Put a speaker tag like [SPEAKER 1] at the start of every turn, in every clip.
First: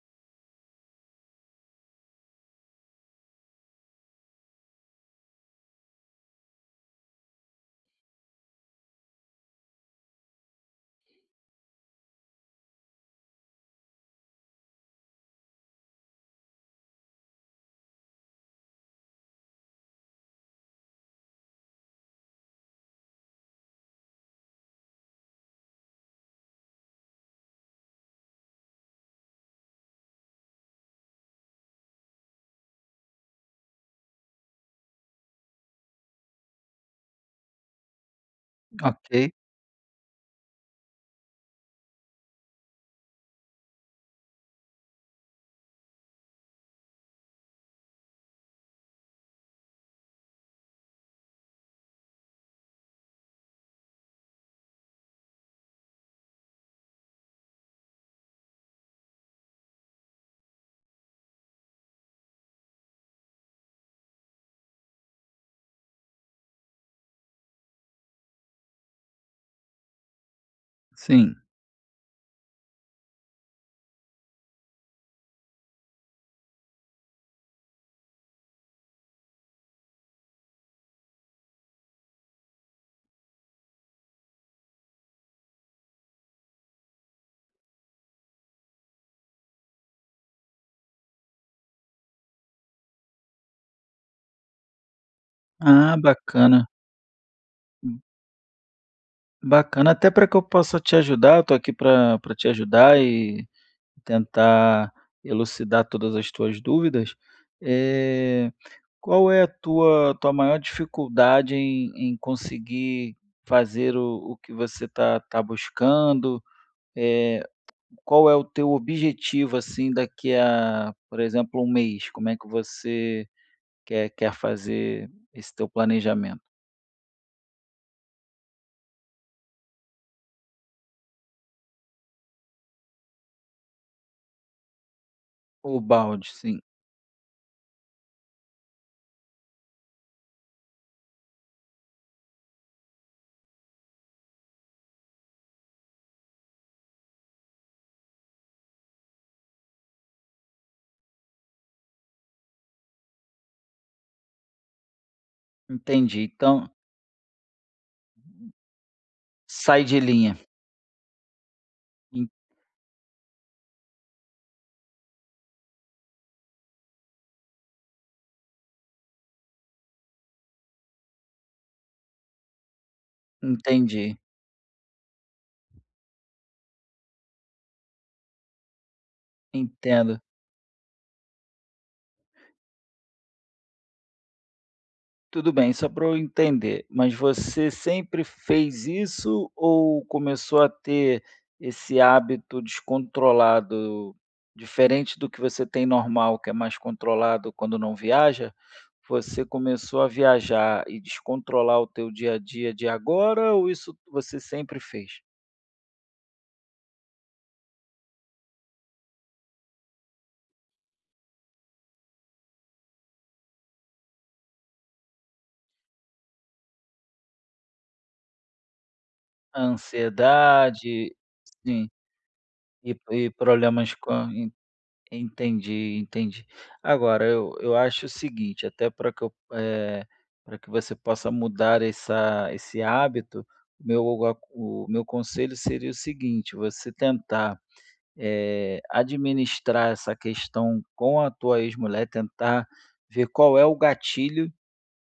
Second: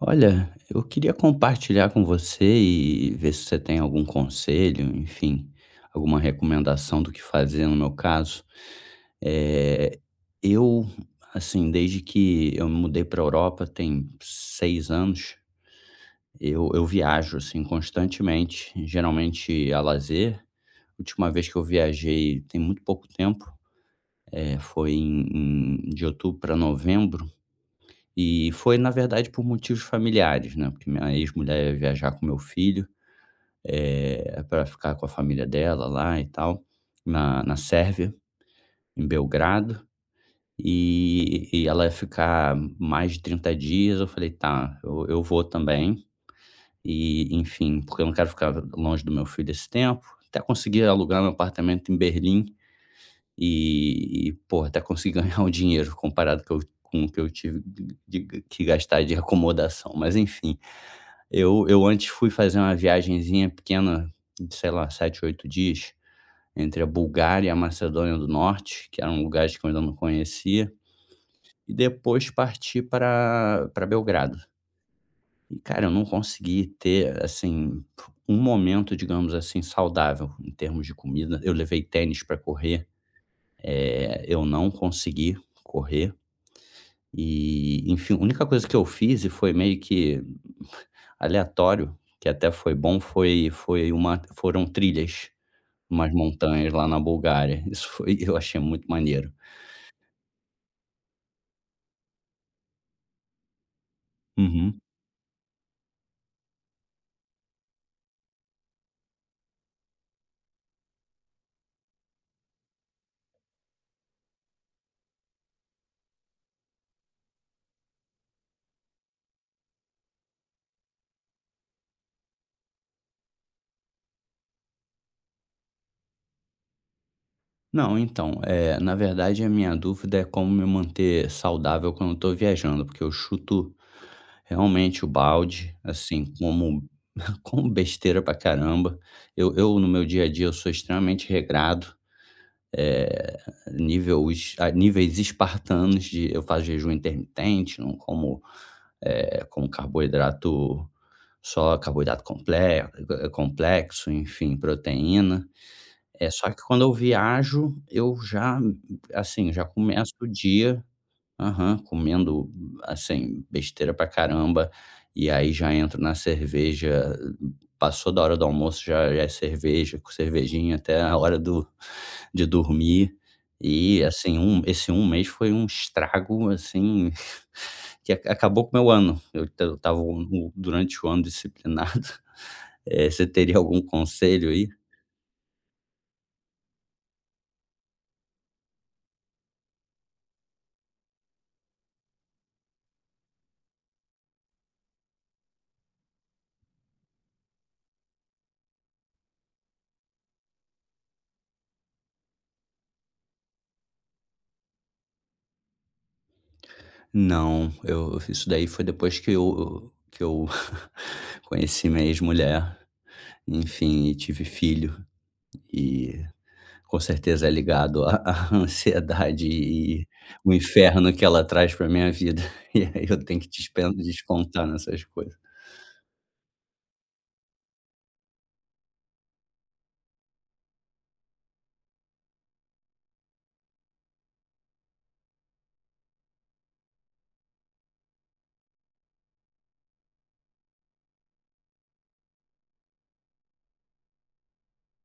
[SPEAKER 1] Olha eu queria compartilhar com você e e ver se você tem algum conselho, enfim. Alguma recomendação do que fazer no meu caso, eh, eu assim desde que eu me mudei para a Europa tem seis anos, eu eu viajo, assim, constantemente, geralmente a lazer, última vez que eu viajei tem muito pouco tempo, eh, foi em em de outubro para novembro, e foi na verdade por motivos familiares, né, porque minha ex-mulher ia viajar com o meu filho, eh, para ficar com a família dela lá e tal, na na Sérvia, em
[SPEAKER 2] Ok.
[SPEAKER 1] Belgrado. E e ela ia ficar mais de 30 dias, eu falei: "Tá eu eu vou também". E enfim, porque eu não quero ficar longe do meu filho esse tempo, até consegui alugar meu apartamento em Berlim. E e pô até consegui ganhar um dinheiro comparado com o com o que eu tive de de que gastar de acomodação, mas enfim. Eu eu antes fui fazer uma viagemzinha pequena ,sei lá, 7, 8 dias entre a Bulgária e a Macedônia do Norte, que eram lugares que eu ainda não conhecia,
[SPEAKER 2] Sim.
[SPEAKER 1] e depois partir para para Belgrado. E cara eu não consegui ter, assim, um momento digamos assim saudável em termos de comida, eu levei tênis para correr, eh eu não consegui correr. E enfim a única coisa que eu fiz foi meio que aleatório, que até foi bom foi foi uma foram trilhas
[SPEAKER 2] Ah,
[SPEAKER 1] umas
[SPEAKER 2] bacana.
[SPEAKER 1] montanhas lá na Bulgária. Isso
[SPEAKER 2] Hum.
[SPEAKER 1] foi eu achei muito maneiro
[SPEAKER 2] Bacana, até para que eu possa te ajudar, eu estou aqui para para te ajudar e e
[SPEAKER 1] Uhum.
[SPEAKER 2] tentar elucidar todas as tuas dúvidas. É, qual é a tua tua maior dificuldade em em conseguir fazer o o que você está está buscando? É, qual é o teu objetivo assim daqui a por exemplo 1 mês? Como é que você quer quer fazer esse teu planejamento?
[SPEAKER 1] Não, então, eh, na verdade a minha dúvida é como me manter saudável quando eu tô viajando? Porque eu chuto, realmente, o balde,
[SPEAKER 2] O
[SPEAKER 1] assim,
[SPEAKER 2] balde, sim.
[SPEAKER 1] como como besteira pra caramba. Eu eu no meu dia a dia, eu sou extremamente regrado, eh, nível es a níveis espartanos de eu faço jejum intermitente não como eh, como carboidrato, só carboidrato comple complexo, enfim, proteína,
[SPEAKER 2] Entendi.
[SPEAKER 1] eh, só que
[SPEAKER 2] Então
[SPEAKER 1] quando eu viajo, eu já assim, já
[SPEAKER 2] Sai de
[SPEAKER 1] começo o
[SPEAKER 2] linha.
[SPEAKER 1] dia aham,
[SPEAKER 2] En
[SPEAKER 1] comendo, assim, besteira pra caramba. E, aí, já entro na cerveja, passou da hora do almoço, já já é cerveja, cervejinha, até a hora do de dormir e,
[SPEAKER 2] Entendi.
[SPEAKER 1] assim, um esse um mês foi um estrago, assim, que ac acabou com meu ano, eu eu estava,
[SPEAKER 2] Entendo.
[SPEAKER 1] durante o ano, disciplinado, eh, você teria algum conselho, aí?
[SPEAKER 2] Tudo bem. Só pra eu entender, mas você sempre fez isso ou começou a ter esse hábito descontrolado diferente do que você tem normal que é mais controlado quando não viaja? Você começou a viajar e descontrolar o teu dia a dia de agora? Ou isso você sempre fez?
[SPEAKER 1] Não, eu eu fiz isso daí foi depois que eu que eu conheci minha ex-mulher e enfim, e tive filho e com certeza é ligado a a ansiedade e e e o inferno
[SPEAKER 2] Ansiedade,
[SPEAKER 1] que ela traz pra
[SPEAKER 2] sim.
[SPEAKER 1] minha vida, e
[SPEAKER 2] E
[SPEAKER 1] aí eu
[SPEAKER 2] e
[SPEAKER 1] tenho que te dispen
[SPEAKER 2] problemas com en
[SPEAKER 1] descontar nessas coisas.
[SPEAKER 2] entendi entendi. Agora, eu eu acho o seguinte, até para que eu, eh, para que você possa mudar essa esse hábito, o meu o o a o meu conselho seria o seguinte, você tentar, eh, administrar essa questão com a tua ex-mulher, tentar ver qual é o gatilho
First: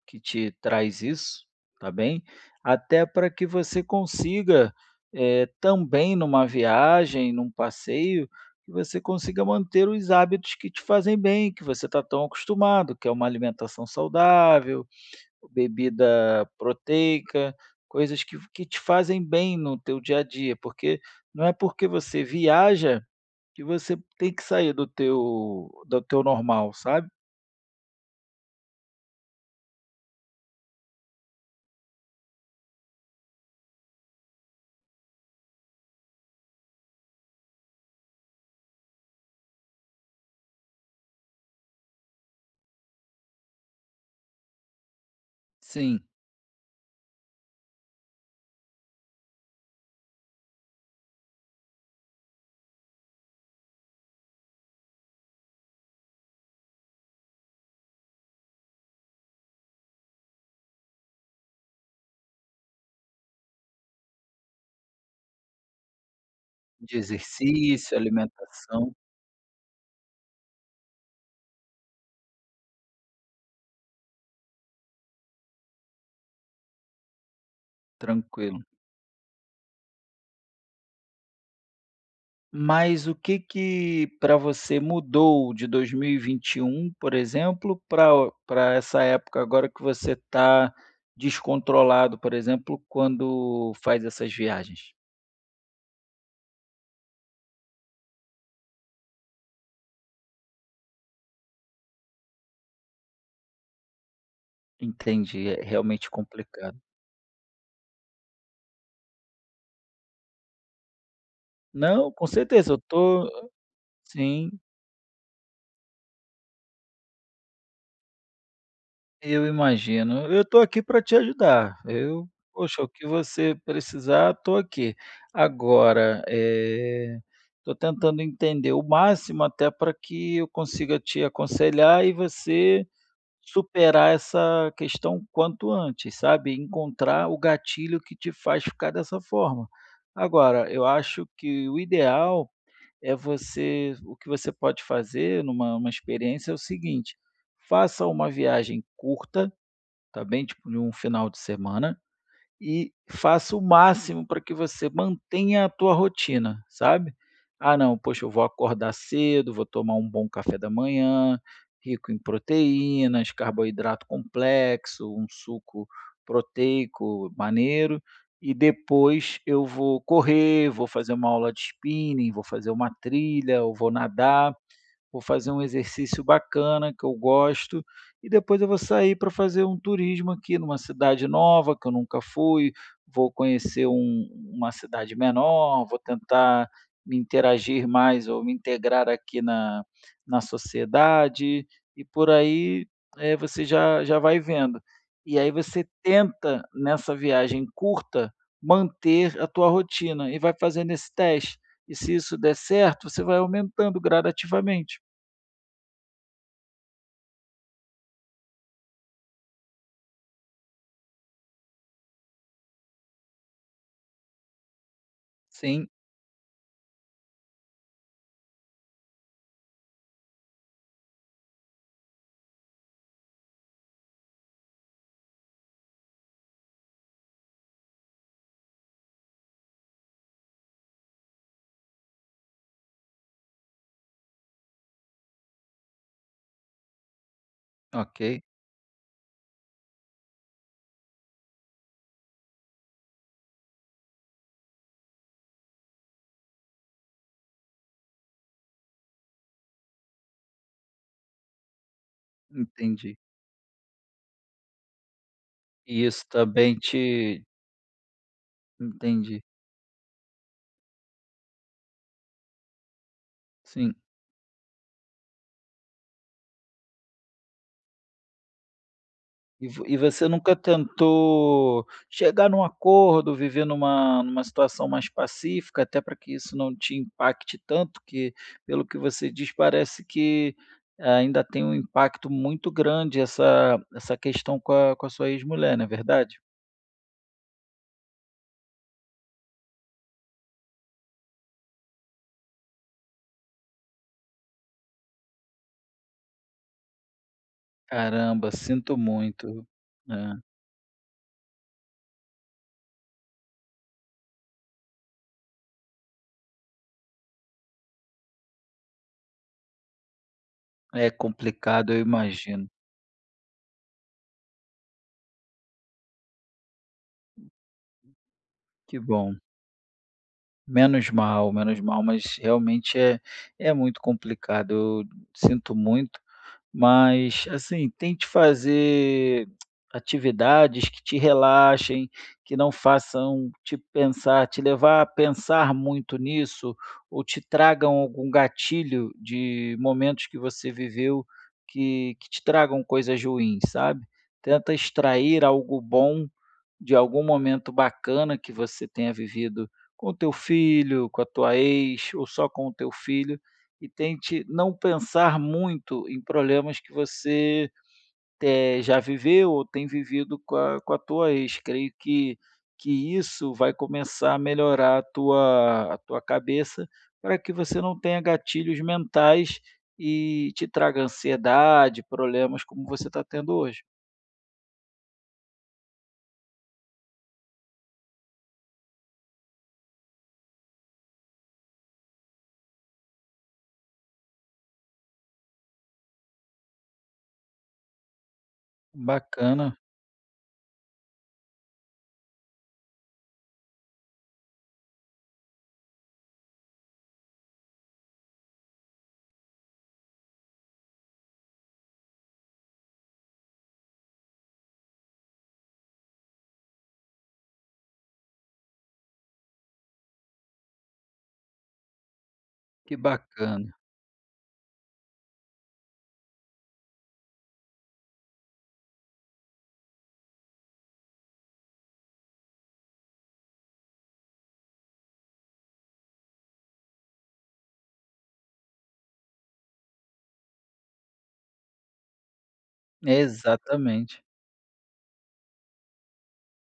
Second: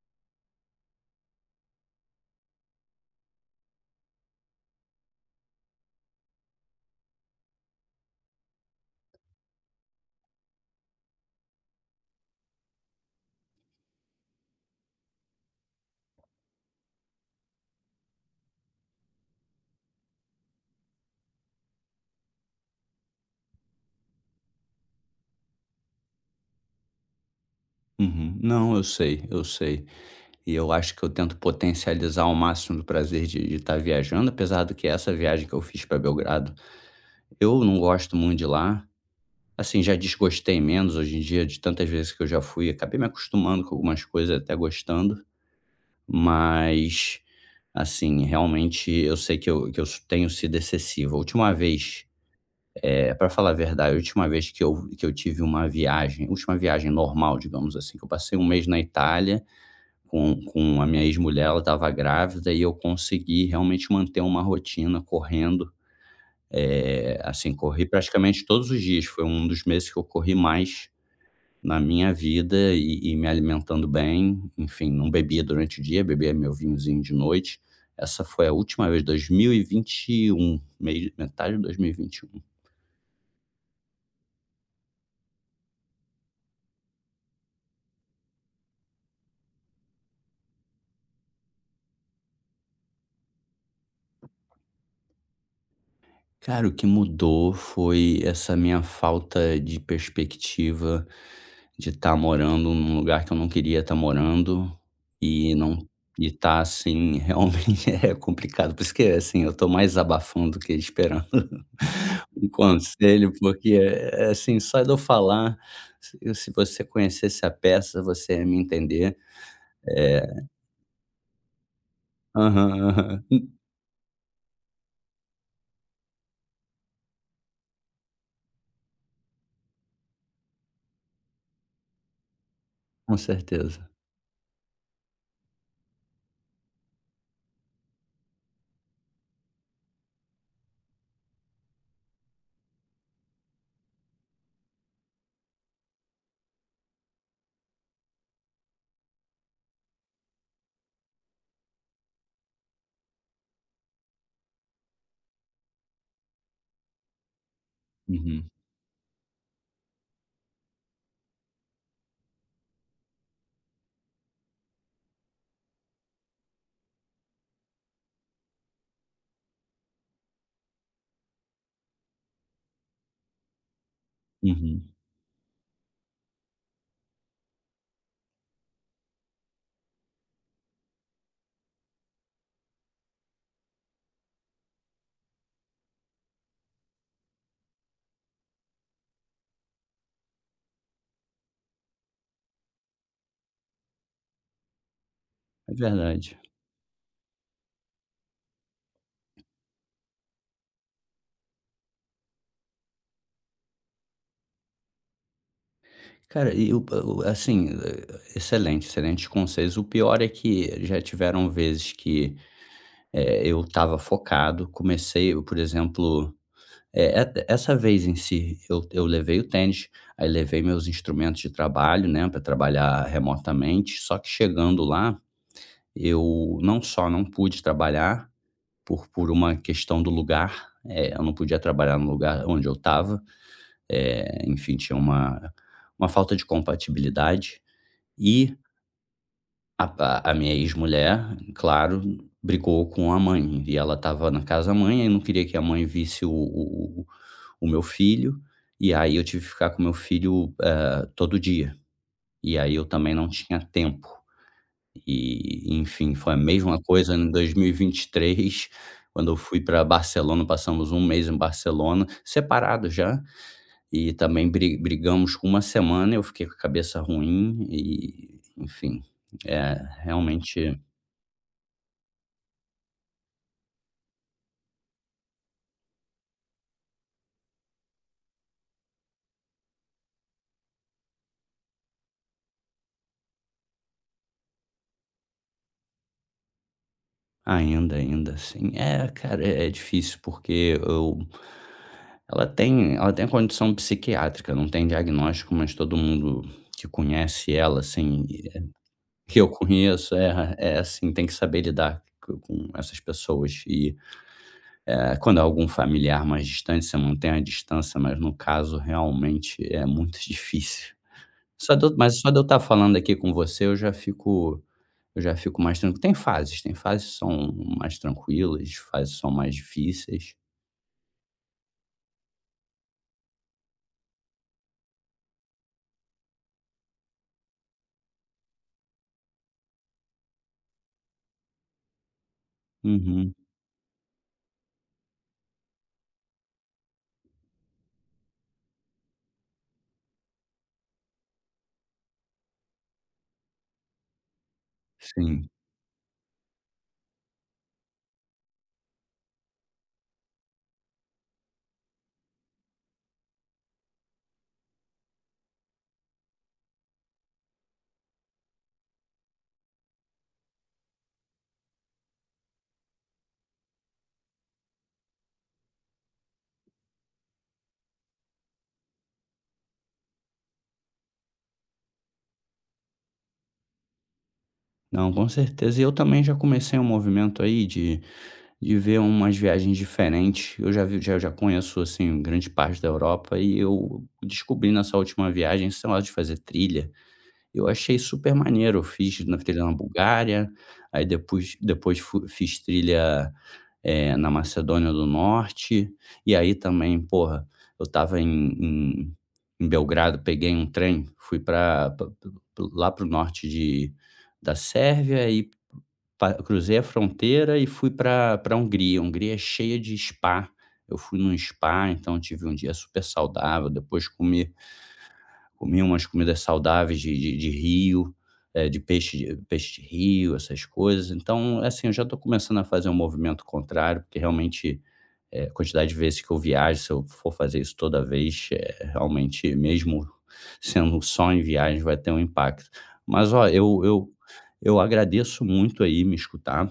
[SPEAKER 2] que te traz isso, tá bem. Até pra que você consiga, eh, também numa viagem, num passeio, que você consiga manter os hábitos que te fazem bem, que você está tão acostumado, que é uma alimentação saudável, bebida proteica, coisas que que te fazem bem no teu dia a dia porque não é porque você viaja que você tem que sair do teu do teu normal, sabe.
[SPEAKER 1] Uhum. Não, eu sei, eu sei. E eu acho que eu tento potencializar o máximo do prazer de de estar viajando, apesar do que essa viagem que eu fiz para Belgrado, eu não gosto muito de lá, assim, já desgostei menos, hoje em dia, de tantas vezes que eu já fui, acabei me acostumando com algumas coisas até gostando.
[SPEAKER 2] Sim.
[SPEAKER 1] Mas, assim, realmente, eu sei que eu que eu tenho sido excessivo, a última vez eh, pra falar a verdade, eu tive uma vez que eu que eu tive uma viagem última viagem normal, digamos assim, que eu passei 1 mês na Itália com com a minha ex-mulher, ela estava grávida, e eu consegui, realmente, manter uma rotina correndo.
[SPEAKER 2] De
[SPEAKER 1] Eh, assim, corri,
[SPEAKER 2] exercício,
[SPEAKER 1] praticamente, todos os
[SPEAKER 2] alimentação.
[SPEAKER 1] dias, foi um dos meses que eu corri mais na minha vida e e me alimentando bem, enfim, não bebia durante o dia, bebia meu vinhozinho de noite. Essa foi a
[SPEAKER 2] Tranquilo.
[SPEAKER 1] última vez, 2021 mei metade de 2021.
[SPEAKER 2] Mas o que que pra você mudou de 2021, por exemplo, pra o pra essa época agora que você tá descontrolado, por exemplo, quando faz essas viagens?
[SPEAKER 1] Cara, o que mudou foi essa minha falta de perspectiva de estar morando num lugar que eu não queria estar morando
[SPEAKER 2] Entendi,
[SPEAKER 1] e
[SPEAKER 2] é,
[SPEAKER 1] não
[SPEAKER 2] realmente,
[SPEAKER 1] e tá,
[SPEAKER 2] complicado.
[SPEAKER 1] assim, realmente, é complicado, porque, assim, eu tô mais desabafando do que esperando
[SPEAKER 2] Não, com
[SPEAKER 1] um
[SPEAKER 2] certeza, eu tô
[SPEAKER 1] conselho. Porque, é
[SPEAKER 2] sim.
[SPEAKER 1] assim, só de eu falar se você conhecesse a peça, você ia me entender,
[SPEAKER 2] Eu imagino.
[SPEAKER 1] é
[SPEAKER 2] Eu tô aqui pra te ajudar, eu
[SPEAKER 1] Aham,
[SPEAKER 2] poxa, o que
[SPEAKER 1] aham. En
[SPEAKER 2] você precisar, tô aqui. Agora, eh, tô tentando entender o máximo, até pra que eu consiga te aconselhar e você
[SPEAKER 1] Com certeza.
[SPEAKER 2] superar essa questão o quanto antes, sabe. Encontrar o gatilho que te faz ficar dessa forma. Agora eu acho que o ideal é você o que você pode fazer numa uma experiência é o seguinte, faça uma viagem curta, tá bem, tipo, num final de semana e faça o máximo pra que você mantenha a tua rotina, sabe: "Ah, não, poxa, eu vou
[SPEAKER 1] Uhum.
[SPEAKER 2] acordar cedo, vou tomar um bom café da manhã, rico em proteínas, carboidrato complexo, um suco proteico maneiro e depois, eu vou correr, vou fazer uma aula de spinning, vou fazer uma trilha ou vou nadar.
[SPEAKER 1] Uhum.
[SPEAKER 2] Vou fazer um exercício bacana que eu gosto. E depois eu vou sair pra fazer um turismo aqui numa cidade nova, que eu nunca fui. Vou conhecer um uma cidade menor, vou tentar me interagir mais ou me integrar aqui na na sociedade", e por aí, eh, você já já vai vendo. E aí
[SPEAKER 1] É
[SPEAKER 2] você
[SPEAKER 1] verdade.
[SPEAKER 2] tenta, nessa viagem curta, manter a tua rotina e vai fazendo esse teste. E se isso der certo, você vai aumentando gradativamente.
[SPEAKER 1] Cara, e o pa o assim, eh, excelente, excelente conselhos, o pior é que já tiveram vezes que, eh, eu estava focado comecei, por
[SPEAKER 2] Sim.
[SPEAKER 1] exemplo, é é essa vez em si, eu eu levei o tênis, aí levei meus instrumentos de trabalho, né, pra trabalhar remotamente só que chegando lá, eu não só não pude trabalhar, por por uma questão do lugar, eh, eu não podia trabalhar no lugar onde eu estava, eh, enfim tinha uma uma falta de compatibilidade
[SPEAKER 2] Ok.
[SPEAKER 1] e a pa a minha ex mulher, claro, brigou com a mãe e ela estava na casa da mãe e não queria que a mãe visse o o o o meu filho. E aí, eu tive que ficar com o meu filho, eh, todo dia. E aí, eu também
[SPEAKER 2] Entendi.
[SPEAKER 1] não tinha tempo. E
[SPEAKER 2] E
[SPEAKER 1] enfim
[SPEAKER 2] isso
[SPEAKER 1] foi a
[SPEAKER 2] também
[SPEAKER 1] mesma coisa em
[SPEAKER 2] te
[SPEAKER 1] 2023 quando eu
[SPEAKER 2] Entendi.
[SPEAKER 1] fui pra Barcelona, passamos 1 mês em Barcelona, separado já.
[SPEAKER 2] Sim.
[SPEAKER 1] E também bri brigamos 1 semana eu fiquei com a cabeça ruim e enfim,
[SPEAKER 2] E
[SPEAKER 1] eh,
[SPEAKER 2] vo e você nunca
[SPEAKER 1] realmente
[SPEAKER 2] tentou chegar em um acordo, viver em uma em uma situação mais pacífica até para que isso não te impacte tanto, que pelo que você diz, parece que ainda tem um impacto muito grande essa essa questão com a com a sua ex mulher, não é verdade?
[SPEAKER 1] Ainda, ainda sim. É, cara é é difícil porque e eu Ela tem ela tem condição psiquiátrica, não tem diagnóstico, mas todo mundo que conhece ela assim,
[SPEAKER 2] Caramba,
[SPEAKER 1] eh,
[SPEAKER 2] sinto
[SPEAKER 1] que eu
[SPEAKER 2] muito,
[SPEAKER 1] conheço
[SPEAKER 2] é.
[SPEAKER 1] é, é assim tem que saber lidar com com essas pessoas e, eh, quando é algum familiar mais distante você mantém a distância, mas no caso realmente é muito difícil.
[SPEAKER 2] É
[SPEAKER 1] Só de
[SPEAKER 2] complicado,
[SPEAKER 1] eu
[SPEAKER 2] eu
[SPEAKER 1] mas só de eu estar
[SPEAKER 2] imagino.
[SPEAKER 1] falando aqui com você eu já fico, eu já fico mais tranquilo. Tem fases, tem fases são mais tranquilas,
[SPEAKER 2] Que
[SPEAKER 1] fases são
[SPEAKER 2] bom.
[SPEAKER 1] mais difíceis.
[SPEAKER 2] Menos mal, menos mal. Mas realmente é é muito complicado. Eu sinto muito, mas assim tente fazer atividades que te relaxem que não
[SPEAKER 1] Uhum.
[SPEAKER 2] façam te pensar, te levar a pensar muito nisso ou te tragam algum gatilho de momentos que você viveu, que que te tragam coisas ruins, sabe. Tenta extrair
[SPEAKER 1] Sim.
[SPEAKER 2] algo bom de algum momento bacana que você tenha vivido com o teu filho, com a tua ex ou só com o teu filho e tente não pensar muito em problemas que você te já viveu ou tem vivido com a com a tua ex. Creio que que isso vai começar a melhorar a tua a tua cabeça para que você não tenha gatilhos mentais e te traga ansiedade, problemas como você está tendo hoje.
[SPEAKER 1] Não, com certeza e eu também já comecei um movimento aí de de ver umas viagens diferentes. Eu já vi já já conheço assim grande parte da Europa e eu descobri nessa última viagem esse negócio de fazer trilha e eu achei super maneiro, eu fiz uma trilha na
[SPEAKER 2] Bacana.
[SPEAKER 1] Bulgária, aí depois f depois fui fiz trilha, eh, na Macedônia do Norte e aí também, porra. Eu estava em em em Belgrado peguei um trem fui para pa pa pa lá para o norte de da Sérvia e pa cruzei a fronteira e fui para para Hungria Hungria é cheia de spa. Eu fui num spa, então tive um dia
[SPEAKER 2] Que
[SPEAKER 1] super saudável
[SPEAKER 2] bacana.
[SPEAKER 1] depois comi comi umas comidas saudáveis de de de rio, eh, de peixe peixe de rio essas coisas. Então, assim, eu já tô começando a fazer um movimento contrário, porque realmente, eh, quantidade de vezes que eu viajo se eu for fazer isso toda vez, eh, realmente mesmo sendo só em viagem, vai ter um impacto. Mas olha, eu eu
[SPEAKER 2] Exatamente.
[SPEAKER 1] eu agradeço muito aí me escutar.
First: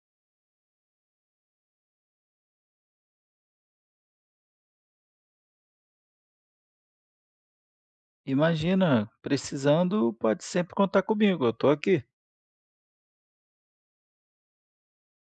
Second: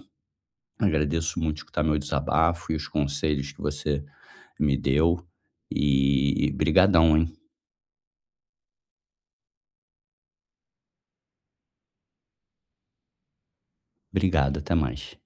[SPEAKER 1] Agradeço muito escutar meu desabafo e os conselhos que você me deu e obrigadão, hein.
[SPEAKER 2] Imagina, precisando pode sempre contar comigo, eu estou aqui.
[SPEAKER 1] Obrigado, até mais.